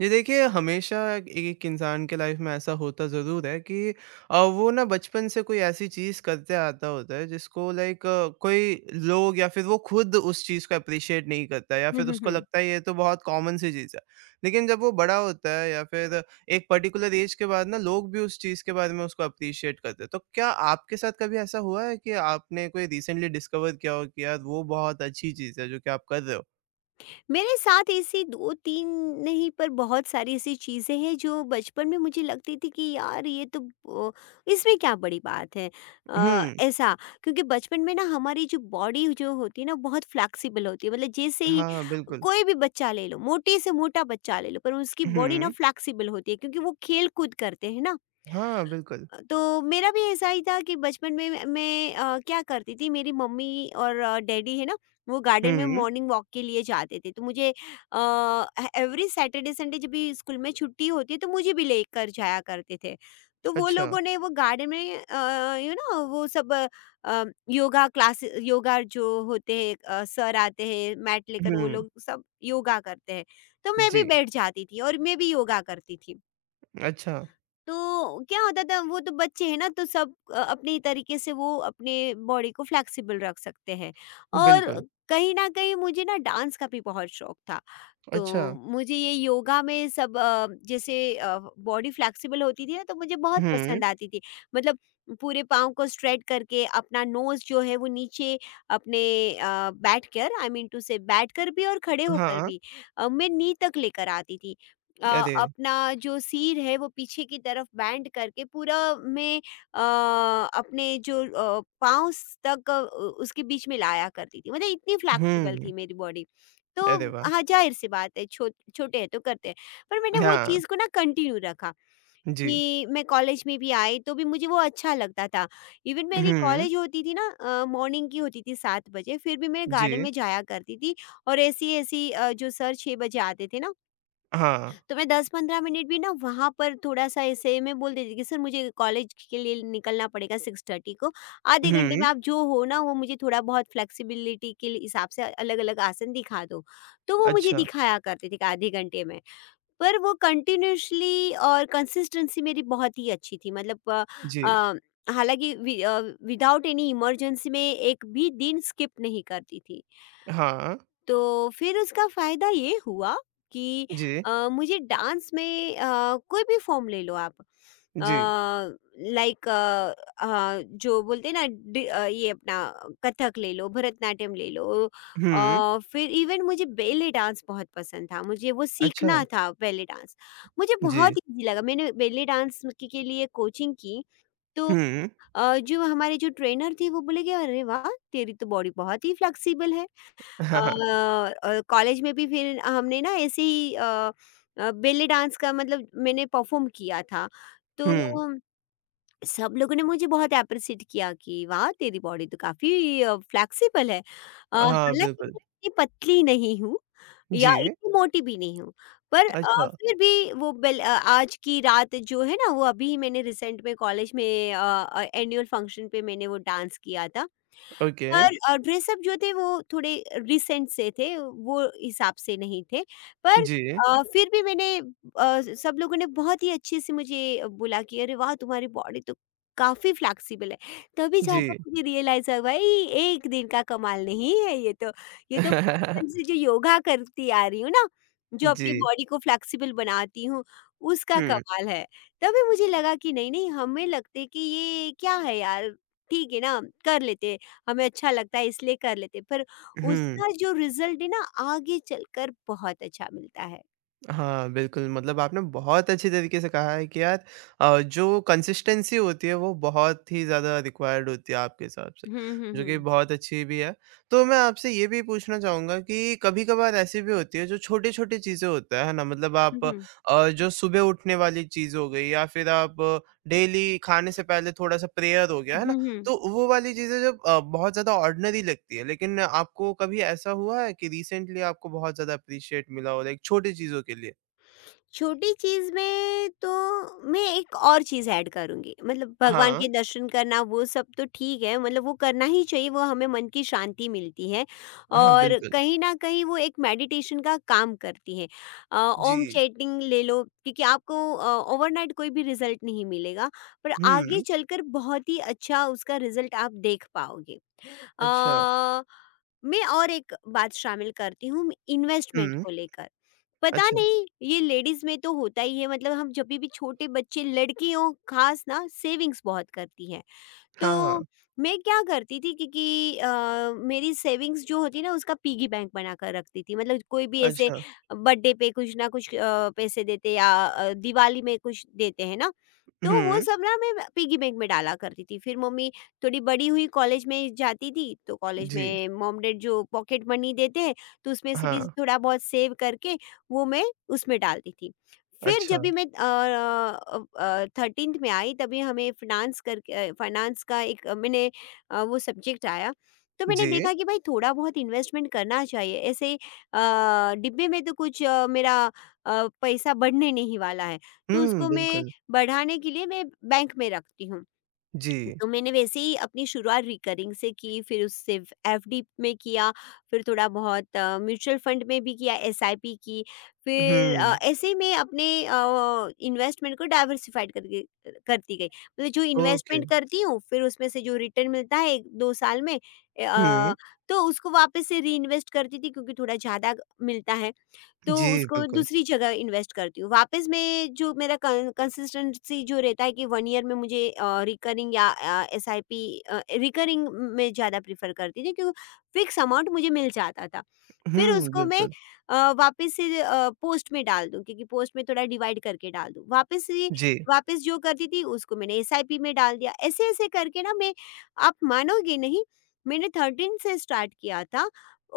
जी देखिए, हमेशा एक इंसान के लाइफ में ऐसा होता ज़रूर है कि वो ना बचपन से कोई ऐसी चीज़ करते आता होता है जिसको लाइक कोई लोग या फिर वो खुद उस चीज़ को एप्रिशिएट नहीं करता है या हुँ, फिर हुँ, उसको हुँ। लगता है ये तो बहुत कॉमन सी चीज़ है। लेकिन जब वो बड़ा होता है या फिर एक पर्टिकुलर एज के बाद ना लोग भी उस चीज़ के बारे में उसको एप्रिशिएट करते हैं। तो क्या आपके साथ कभी ऐसा हुआ है कि आपने कोई रिसेंटली डिस्कवर किया हो कि यार वो बहुत अच्छी चीज़ है जो कि आप कर रहे हो? मेरे साथ ऐसी 2-3 नहीं पर बहुत सारी ऐसी चीज़ें हैं जो बचपन में मुझे लगती थी कि यार ये तो अ, इसमें क्या बड़ी बात है हुँ। ऐसा क्योंकि बचपन में ना हमारी जो बॉडी जो होती है ना बहुत फ्लेक्सिबल होती है मतलब जैसे ही हाँ, बिल्कुल। कोई भी बच्चा ले लो, मोटे से मोटा बच्चा ले लो पर उसकी बॉडी ना हुँ। फ्लेक्सिबल होती है क्योंकि वो खेल-कूद करते हैं ना। हाँ, बिल्कुल। तो मेरा भी ऐसा ही था कि बचपन में मैं क्या करती थी मेरी मम्मी और डैडी है ना वो गार्डन में हुँ, मॉर्निंग वॉक के लिए जाते थे तो मुझे एवरी सैटरडे संडे जब भी स्कूल में छुट्टी होती है तो मुझे भी लेकर जाया करते थे। तो वो अच्छा। लोगों ने वो गार्डन में वो सब अ, योगा क्लास योगा जो होते हैं सर आते हैं मैट लेकर वो हुँ, लोग सब योगा करते हैं तो मैं भी जी, बैठ जाती थी और मैं भी योगा करती थी। अच्छा, तो क्या होता था वो तो बच्चे हैं ना तो सब अपने तरीके से वो अपने बॉडी को फ्लेक्सिबल रख सकते हैं और बिल्कुल, कहीं ना कहीं मुझे ना डांस का भी बहुत शौक था। तो अच्छा, मुझे ये योगा में सब जैसे बॉडी फ्लेक्सिबल होती थी ना तो मुझे बहुत हुँ, पसंद आती थी। मतलब पूरे पाँव को स्ट्रेट करके अपना नोज जो है वो नीचे अपने बैठ कर आई मीन टू से बैठ कर भी और खड़े होकर हाँ, भी, मैं नी तक लेकर आती थी। अरे! अपना जो सिर है वो पीछे की तरफ बैंड करके पूरा मैं अ, अपने जो पाँव उसके बीच में लाया करती थी, मतलब इतनी फ्लैक्सिबल हुँ, थी मेरी बॉडी। तो अरे वाह! हाँ जाहिर सी बात है छोटे हैं तो करते हैं पर मैंने वो हाँ, चीज़ को ना कंटिन्यू रखा जी, कि मैं कॉलेज में भी आई तो भी मुझे वो अच्छा लगता था। इवन मेरी हुँ, कॉलेज होती थी ना मॉर्निंग की होती थी सात बजे फिर भी मैं गार्डन जी, में जाया करती थी और ऐसी ऐसी जो सर छः बजे आते थे ना हाँ, तो मैं 10-15 मिनट भी ना वहाँ पर थोड़ा-सा ऐसे मैं बोल देती थी कि सर मुझे कॉलेज के लिए निकलना पड़ेगा 6:30 को। आधे घंटे में हुँ, आप जो हो ना वो मुझे थोड़ा बहुत फ्लेक्सिबिलिटी के लिए हिसाब से अलग-अलग आसन दिखा दो। तो वो मुझे अच्छा, दिखाया करते थे कि आधे घंटे में। पर वो कंटिन्यूअसली और कंसिस्टेंसी मेरी बहुत ही अच्छी थी, मतलब जी, अ, हालाँकि विदाउट एनी इमरजेंसी मैं एक भी दिन स्किप नहीं करती थी। हाँ, तो फिर उसका फ़ायदा ये हुआ कि जी, मुझे डांस में कोई भी फ़ॉर्म ले लो आप, जी, लाइक अ जो बोलते हैं ना, ये अपना कथक ले लो, भरतनाट्यम ले लो, हुँ, फिर इवन मुझे बेले डांस बहुत पसंद था, मुझे वो अच्छा, सीखना था बेले डांस। मुझे जी, बहुत ईज़ी लगा, मैंने बेले डांस के लिए कोचिंग की, तो हुँ, जो हमारे जो ट्रेनर थे वो बोले कि, "अरे वाह! तेरी तो बॉडी बहुत ही फ्लेक्सिबल है।" हाँ, हाँ, कॉलेज में भी फिर हमने ना ऐसे ही बेली डांस का मतलब मैंने परफॉर्म किया था। तो हुँ, सब लोगों ने मुझे बहुत एप्रिशिएट किया कि वाह! तेरी बॉडी तो काफ़ी फ्लेक्सिबल है। हाँ, हालाँकि बिल्कुल, मैं इतनी पतली नहीं हूँ या जी, इतनी मोटी भी नहीं हूँ। पर अच्छा, फिर भी वो आज की रात जो है ना वो अभी मैंने रिसेंट में कॉलेज में एनुअल फंक्शन पे मैंने वो डांस किया था। ओके, पर ड्रेसअप जो थे वो थोड़े रिसेंट से थे, वो हिसाब से नहीं थे। पर जी, फिर भी सब लोगों ने बहुत ही अच्छे से मुझे बोला कि अरे वाह! तुम्हारी बॉडी तो काफ़ी फ्लेक्सिबल है। तभी जी, जाकर मुझे रियलाइज़ हुआ भाई, एक दिन का कमाल नहीं है ये तो। ये तो बचपन से जो योगा करती आ रही हूँ ना, जो अपनी जी, बॉडी को फ्लेक्सिबल बनाती हूँ, उसका हुँ, कमाल है। तभी मुझे लगा कि नहीं, नहीं हमें लगते कि ये क्या है यार, ठीक है ना, कर लेते। हमें अच्छा लगता है इसलिए कर लेते हैं, पर हुँ। उसका जो रिजल्ट है ना आगे चलकर बहुत अच्छा मिलता है। हाँ, बिल्कुल, मतलब आपने बहुत अच्छी तरीके से कहा है कि यार जो कंसिस्टेंसी होती है वो बहुत ही ज़्यादा रिक्वायर्ड होती है आपके हिसाब से, हुँ, हुँ, जो कि हुँ। बहुत अच्छी भी है। तो मैं आपसे ये भी पूछना चाहूँगा कि कभी-कभार ऐसी भी होती है जो छोटी-छोटी चीज़ें होता है ना? मतलब हुँ, आप हुँ। जो सुबह उठने वाली चीज़ हो गई या फिर आप डेली खाने से पहले थोड़ा-सा प्रेयर हो गया, है हुँ, हुँ। तो वो वाली चीज़ें जब बहुत ज़्यादा ऑर्डिनरी लगती है, लेकिन आपको कभी ऐसा हुआ है कि रिसेंटली आपको बहुत ज़्यादा अप्रिशिएट मिला हो लाइक छोटी चीज़ों के लिए? छोटी चीज़ में तो मैं एक और चीज़ ऐड करूँगी, मतलब भगवान हाँ। के दर्शन करना वो सब तो ठीक है, मतलब वो करना ही चाहिए, वो हमें मन की शांति मिलती है हाँ, और बिल्कुल। कहीं न कहीं वो एक मेडिटेशन का काम करती है। ओम जी। चैंटिंग ले लो, क्योंकि आपको ओवरनाइट कोई भी रिज़ल्ट नहीं मिलेगा पर आगे हुँ, चलकर बहुत ही अच्छा उसका रिज़ल्ट आप देख पाओगे। अच्छा। अ, मैं और एक बात शामिल करती हूँ इन्वेस्टमेंट हुँ, को लेकर। पता अच्छा। नहीं ये लेडीज में तो होता ही है, मतलब हम जब भी छोटे बच्चे लड़कियों खास ना सेविंग्स बहुत करती है। हाँ, तो हाँ, मैं क्या करती थी, क्योंकि मेरी सेविंग्स जो होती ना उसका पिगी बैंक बना कर रखती थी, मतलब कोई भी ऐसे अच्छा। बर्थडे पे कुछ ना कुछ पैसे देते या दिवाली में कुछ देते हैं ना तो वो हुँ, सब ना मैं पिगी बैंक में डाला करती थी। फिर मम्मी, थोड़ी बड़ी हुई कॉलेज में जाती थी तो कॉलेज जी। में मॉम डैड जो पॉकेट मनी देते हैं तो उसमें से भी हाँ, थोड़ा बहुत सेव करके वो मैं उसमें डालती थी। फिर जब अच्छा। भी मैं 13th में आई तभी हमें फ़िनांस करके फ़ाइनेंस का एक मैंने वो सब्जेक्ट आया। तो मैंने जी। देखा कि भाई थोड़ा-बहुत इन्वेस्टमेंट करना चाहिए। ऐसे डिब्बे में तो कुछ मेरा पैसा बढ़ने नहीं वाला है। तो हुँ, उसको मैं बिल्कुल। बढ़ाने के लिए मैं बैंक में रखती हूँ। जी। तो मैंने वैसे ही अपनी शुरुआत रिकरिंग से की, फिर उससे एफडी में किया, फिर थोड़ा-बहुत म्यूचुअल फंड में भी किया, एसआईपी की, फिर हुँ, ऐसे ही मैं अपने इन्वेस्टमेंट को डाइवर्सिफ़ाइड करके करती गई। मतलब जो ओके। इन्वेस्टमेंट करती हूँ, फिर उसमें से जो रिटर्न मिलता है 2 साल में, ए हुँ, अ, तो उसको वापस से रीइन्वेस्ट करती थी, क्योंकि थोड़ा ज़्यादा मिलता है। तो जी, उसको बिल्कुल। दूसरी जगह इन्वेस्ट करती हूँ। वापस मैं जो मेरा कं कंसिस्टेंसी जो रहता है कि 1 ईयर में मुझे रिकरिंग या एसआईपी, रिकरिंग मैं ज़्यादा प्रेफ़र करती थी, क्यों, फ़िक्स अमाउंट मुझे मिल जाता था। फिर हुँ, उसको मैं बिल्कुल। वापस से पोस्ट में डाल दूँ, क्योंकि पोस्ट में थोड़ा डिवाइड करके डाल दूँ। वापस से जी, वापस जो करती थी उसको मैंने एसआईपी में डाल दिया। ऐसे-ऐसे करके ना मैं, आप मानोगे नहीं, मैंने 13 से स्टार्ट किया था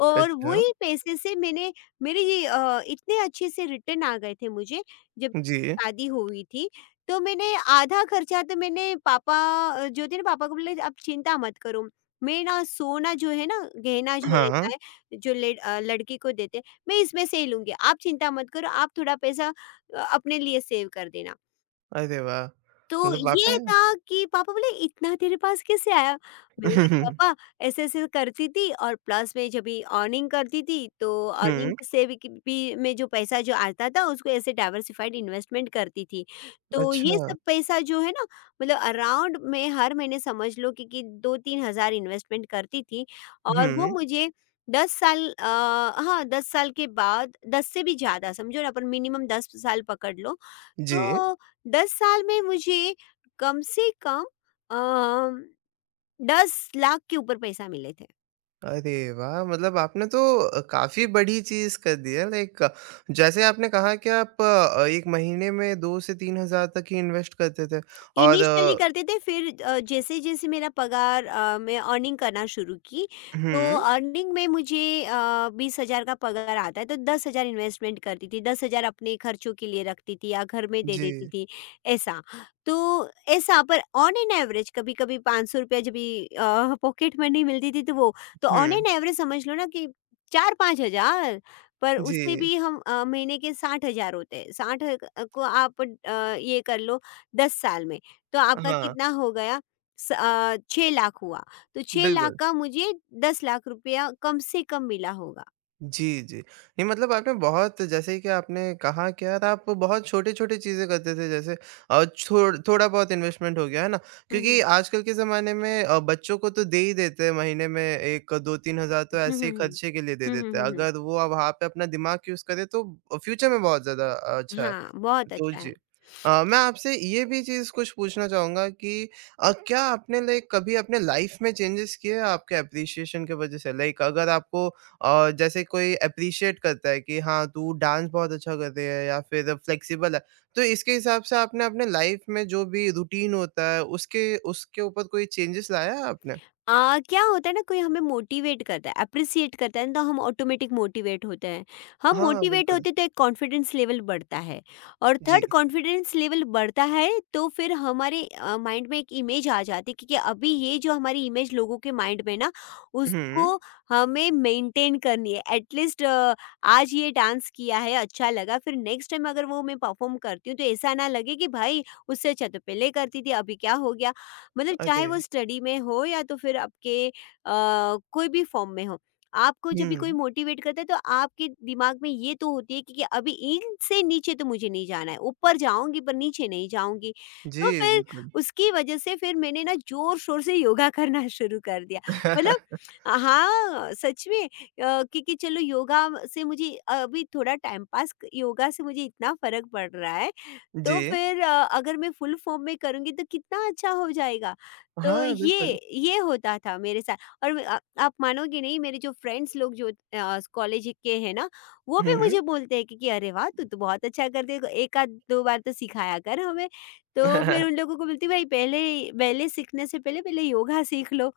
और अच्छा। वही पैसे से मैंने, मेरे ये इतने अच्छे से रिटर्न आ गए थे मुझे, जब जी। शादी हुई थी, तो मैंने आधा खर्चा तो मैंने जो थे ना पापा को बोला आप चिंता मत करो, मैं ना सोना जो है ना गहना जो हाँ, रहता है जो लड़की को देते हैं, मैं इसमें से ही लूँगी, आप चिंता मत करो, आप थोड़ा पैसा अपने लिए सेव कर देना। अरे वाह! तो मतलब आपने ये था कि पापा बोले इतना तेरे पास कैसे आया? मैं बोली पापा ऐसे-ऐसे करती थी और प्लस में जब भी अर्निंग करती थी तो अर्निंग हुँ। से भी मैं जो पैसा जो आता था उसको ऐसे डाइवर्सिफाइड इन्वेस्टमेंट करती थी। तो ये अच्छा। सब पैसा जो है ना, मतलब अराउंड मैं हर महीने समझ लो कि 2-3 हज़ार इन्वेस्टमेंट करती थी और वो हुँ, मुझे हाँ 10 साल के बाद 10 से भी ज़्यादा समझो ना अपन मिनिमम 10 साल पकड़ लो जी। तो 10 साल में मुझे कम से कम अ, 10 लाख के ऊपर पैसा मिले थे। अरे वाह! मतलब आपने तो काफ़ी बड़ी चीज़ कर दी है लाइक जैसे आपने कहा कि आप 1 महीने में 2 से 3,000 तक ही इन्वेस्ट करते थे और इनिशियली करते थे फिर जैसे-जैसे मैं अर्निंग करना शुरू की, तो हुँ, अर्निंग में मुझे 20,000 का पगार आता है तो 10,000 इन्वेस्टमेंट करती थी, 10,000 अपने खर्चों के लिए रखती थी या घर में दे जी। देती थी, ऐसा। तो ऐसा, पर ऑन एन एवरेज कभी-कभी ₹500 जब भी पॉकेट मनी मिलती थी तो वो, तो ऑन हुँ, एन एवरेज समझ लो ना कि 4-5,000, पर जी। उससे भी हम महीने के 60,000 होते हैं, 60 को आप ये कर लो 10 साल में तो आपका हाँ, कितना हो गया, 6 लाख हुआ, तो 6 लाख बिल्कुल। का मुझे 10 लाख रुपया कम से कम मिला होगा। जी, जी। नहीं मतलब आपने बहुत जैसे कि आपने कहा कि यार आप बहुत छोटी-छोटी चीज़ें करते थे जैसे छोड़ थोड़ा बहुत इन्वेस्टमेंट हो गया, है ना? हुँ, क्योंकि हुँ। आजकल के ज़माने में बच्चों को तो दे ही देते हैं महीने में 1 2-3 हज़ार तो हुँ, ऐसे हुँ, ही हुँ। खर्चे के लिए दे हुँ, हुँ, देते हैं। हुँ, हुँ। अगर वो अब वहाँ पे अपना दिमाग यूज़ करे तो फ्यूचर में बहुत ज़्यादा अच्छा है। हाँ, बहुत तो अच्छा है। जी। मैं आपसे ये भी चीज़ कुछ पूछना चाहूँगा कि क्या आपने लाइक कभी अपने लाइफ़ में चेंजेस किए हैं आपके एप्रिसिएशन की वज़ह से? लाइक अगर आपको जैसे कोई एप्रिशिएट करता है कि हाँ, तू डांस बहुत अच्छा कर रही है या फिर फ्लेक्सिबल है, तो इसके हिसाब से आपने अपने लाइफ़ में जो भी रूटीन होता है उसके उसके ऊपर कोई चेंजेस लाया है आपने? आ, क्या होता है ना, कोई हमें मोटिवेट करता है अप्रिसिएट करता है ना, तो हम ऑटोमेटिक मोटिवेट होते हैं, हम हाँ, मोटिवेट बिल्कुल। होते हैं, तो एक कॉन्फिडेंस लेवल बढ़ता है और जी। थर्ड कॉन्फिडेंस लेवल बढ़ता है। तो फिर हमारे माइंड में एक इमेज आ जाती है, क्योंकि अभी ये जो हमारी इमेज लोगों के माइंड में ना हुँ, उसको हमें मेंटेन करनी है एटलीस्ट। आज ये डांस किया है अच्छा लगा फिर नेक्स्ट टाइम अगर वो मैं परफॉर्म करती हूँ तो ऐसा ना लगे कि भाई उससे अच्छा तो पहले करती थी अभी क्या हो गया, मतलब चाहे वो अरे! स्टडी में हो या तो फिर आपके कोई भी फॉर्म में हो। आपको जब भी कोई हुँ। मोटिवेट करता है तो आपके दिमाग में ये तो होती है कि अभी इनसे नीचे तो मुझे नहीं जाना है, ऊपर जाऊँगी पर नीचे नहीं जाऊँगी। जी, तो फिर बिल्कुल। उसकी वजह से फिर मैंने ना ज़ोर-शोर से योगा करना शुरू कर दिया। मतलब हाँ, सच में क्योंकि चलो योगा से मुझे अभी थोड़ा टाइम पास योगा से मुझे इतना फ़र्क पड़ रहा है। जी। तो फिर अगर मैं फुल फॉर्म में करूँगी तो कितना अच्छा हो जाएगा। तो हाँ, ये बिल्कुल। ये होता था मेरे साथ। और आप मानोगे नहीं मेरे जो फ्रेंड्स लोग जो कॉलेज के हैं ना, वो भी हुँ। मुझे बोलते हैं कि अरे वाह! तू तो बहुत अच्छा करती है, एकाध 2 बार तो सिखाया कर हमें। तो फिर उन लोगों को बोलती हूँ भाई पहले पहले सीखने से पहले पहले योगा सीख लो,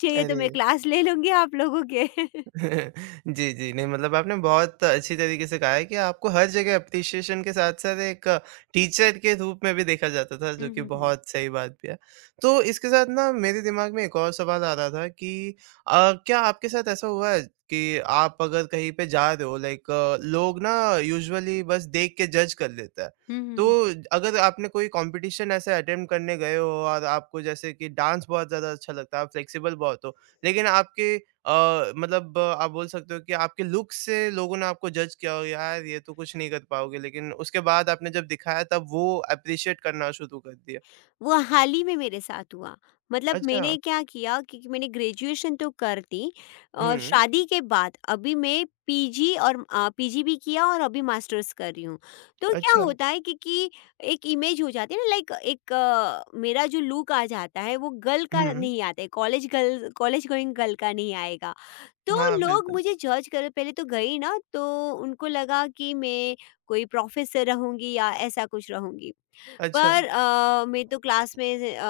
चाहिए तो अरे! मैं क्लास ले लूँगी आप लोगों के। जी, जी। नहीं मतलब आपने बहुत अच्छी तरीके से कहा है कि आपको हर जगह एप्रिसिएशन के साथ-साथ एक टीचर के रूप में भी देखा जाता था, जो हुँ, कि हुँ, हुँ। बहुत सही बात भी है। तो इसके साथ ना मेरे दिमाग में एक और सवाल आ रहा था कि क्या आपके साथ ऐसा हुआ है कि आप अगर कहीं पे जा रहे हो लाइक लोग ना यूजुअली बस देख के जज कर लेता है। हुँ, हुँ, तो हुँ। अगर आपने कोई कॉम्पिटिशन ऐसे अटेम्प्ट करने गए हो और आपको जैसे कि डांस बहुत ज़्यादा अच्छा लगता है, आप फ्लेक्सिबल बहुत हो, लेकिन आपके मतलब आप बोल सकते हो कि आपके लुक से लोगों ने आपको जज किया हो, "यार, ये तो कुछ नहीं कर पाओगे।" लेकिन उसके बाद आपने जब दिखाया तब वो एप्रिशिएट करना शुरू कर दिया। वो हाल ही में मेरे साथ हुआ। मतलब अच्छा। मैंने क्या किया, क्योंकि मैंने ग्रेजुएशन तो कर दी और हुँ, शादी के बाद अभी मैं पीजी और पीजी भी किया और अभी मास्टर्स कर रही हूँ। तो क्या अच्छा। होता है कि एक इमेज हो जाती है ना, लाइक एक मेरा जो लुक आ जाता है वो गर्ल का हुँ, नहीं आता है, कॉलेज गोइंग गर्ल का नहीं आएगा। तो हाँ, लोग बिल्कुल। मुझे जज कर पहले तो गई ना, तो उनको लगा कि मैं कोई प्रोफेसर रहूँगी या ऐसा कुछ रहूँगी। अच्छा। पर मैं तो क्लास में से,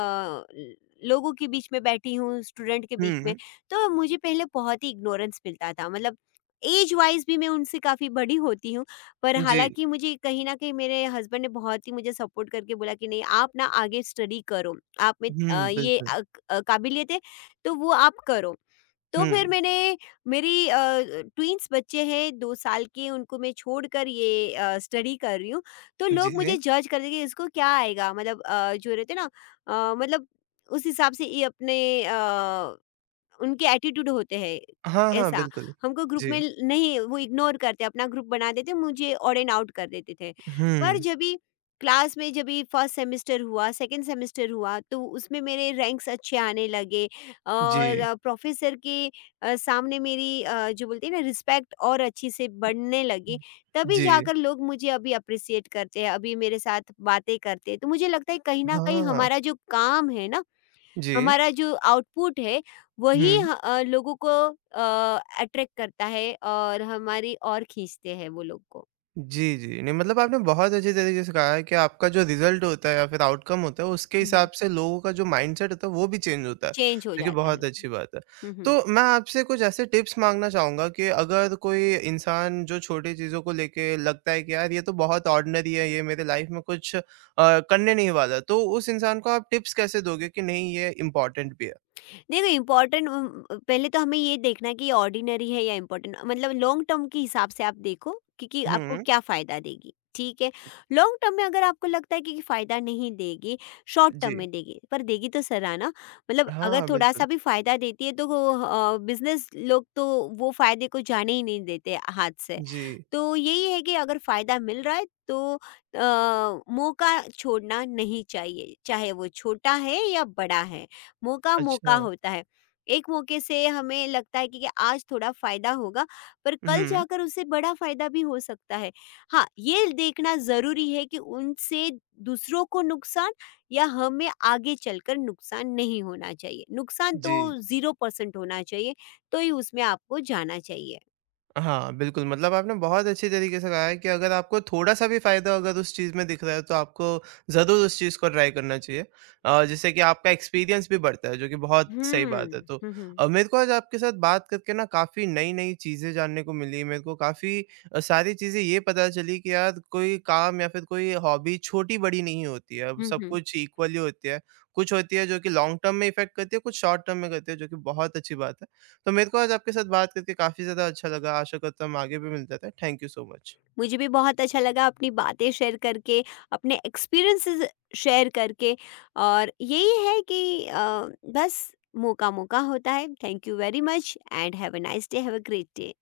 ल लोगों के बीच में बैठी हूँ, स्टूडेंट के बीच में, हुँ, तो मुझे पहले बहुत ही इग्नोरेंस मिलता था। मतलब ऐज वाइज़ भी मैं उनसे काफ़ी बड़ी होती हूँ, पर जी। हालाँकि मुझे कहीं न कहीं मेरे हस्बैंड ने बहुत ही मुझे सपोर्ट करके बोला कि नहीं आप ना आगे स्टडी करो, आप में हुँ, बिल्कुल। काबिलियत है, तो वो आप करो। तो फिर हुँ, मैंने मेरी ट्विन्स बच्चे हैं 2 साल के, उनको मैं छोड़कर ये स्टडी कर रही हूँ। तो लोग मुझे जी। जज कर देंगे इसको क्या आएगा, मतलब जो रहते हैं ना, मतलब उस हिसाब से ये अपने अ उनके एटीट्यूड होते हैं, हाँ, हाँ, ऐसा। बिल्कुल। हमको ग्रुप में जी। ल नहीं, वो इग्नोर करते, अपना ग्रुप बना देते, मुझे ऑड एंड आउट कर देते थे। पर हुँ, जब भी क्लास में जब भी फर्स्ट सेमेस्टर हुआ, सेकंड सेमेस्टर हुआ, तो उसमें मेरे रैंक्स अच्छे आने लगे जी। और प्रोफ़ेसर के सामने मेरी जो बोलते हैं ना रिस्पेक्ट और अच्छी से बढ़ने लगी। तभी जी। जाकर लोग मुझे अभी एप्रिशिएट करते हैं, अभी मेरे साथ बातें करते हैं। तो मुझे लगता है कहीं न कहीं हाँ, हमारा जो काम है ना, जी। हमारा जो आउटपुट है, वही हुँ। ह अ, लोगों को अट्रैक्ट करता है और हमारी और खींचते हैं वो लोग को। जी, जी। नहीं मतलब आपने बहुत अच्छे तरीके से कहा है कि आपका जो रिज़ल्ट होता है या फिर आउटकम होता है उसके हुँ, हुँ। हिसाब से लोगों का जो माइंडसेट होता है वो भी चेंज होता है, चेंज हो जो कि जाता है। बहुत अच्छी बात है। हुँ, हुँ। तो मैं आपसे कुछ ऐसे टिप्स माँगना चाहूँगा कि अगर कोई इंसान जो छोटी चीज़ों को लेके लगता है कि यार ये तो बहुत ऑर्डिनरी है, ये मेरे लाइफ़ में कुछ करने नहीं वाला, तो उस इंसान को आप टिप्स कैसे दोगे कि नहीं ये इम्पोर्टेंट भी है? देखो इम्पोर्टेंट, पहले तो हमें ये देखना है कि ऑर्डिनरी है या इम्पोर्टेंट, मतलब लॉन्ग टर्म के हिसाब से आप देखो क्योंकि आपको हुँ, क्या फ़ायदा देगी, ठीक है। लॉन्ग टर्म में अगर आपको लगता है कि फ़ायदा नहीं देगी, शॉर्ट टर्म जी। में देगी, पर देगी तो सराहना। मतलब अगर हाँ, थोड़ा बिल्कुल। सा भी फ़ायदा देती है तो बिजनेस लोग तो वो फ़ायदे को जाने ही नहीं देते हाथ से। जी, तो यही है कि अगर फ़ायदा मिल रहा है तो मौका छोड़ना नहीं चाहिए, चाहे वो छोटा है या बड़ा है। मौका-मौका अच्छा। होता है। एक मौके से हमें लगता है कि आज थोड़ा फ़ायदा होगा, पर कल हुँ, जाकर उससे बड़ा फ़ायदा भी हो सकता है। हाँ, ये देखना ज़रूरी है कि उनसे दूसरों को नुकसान या हमें आगे चलकर नुकसान नहीं होना चाहिए। नुकसान तो जी। 0% होना चाहिए, तो ही उसमें आपको जाना चाहिए। हाँ, बिल्कुल, मतलब आपने बहुत अच्छी तरीके से कहा है कि अगर आपको थोड़ा-सा भी फ़ायदा अगर उस चीज़ में दिख रहा है, तो आपको ज़रूर उस चीज़ को ट्राई करना चाहिए। जिससे कि आपका एक्सपीरियंस भी बढ़ता है, जो कि बहुत सही बात हुँ। है। तो हुँ, हुँ। मेरे को आज आपके साथ बात करके ना काफ़ी नई-नई चीज़ें जानने को मिली। मेरे को काफ़ी सारी चीज़ें ये पता चली कि यार कोई काम या फिर कोई हॉबी छोटी-बड़ी नहीं होती है, अब हुँ, सब हुँ। कुछ इक्वली होती है। कुछ होती है जो कि लॉन्ग टर्म में इफ़ेक्ट करती है, कुछ शॉर्ट टर्म में करती है, जो कि बहुत अच्छी बात है। तो मेरे को आज आपके साथ बात करके काफ़ी ज़्यादा अच्छा लगा, आशा करता हूँ हम आगे भी मिलते रहें। Thank you so much. मुझे भी बहुत अच्छा लगा अपनी बातें शेयर करके, अपने एक्सपीरियंसेस शेयर करके। और यही है कि बस मौका मौका होता है। Thank you very much and have a nice day, have a great day.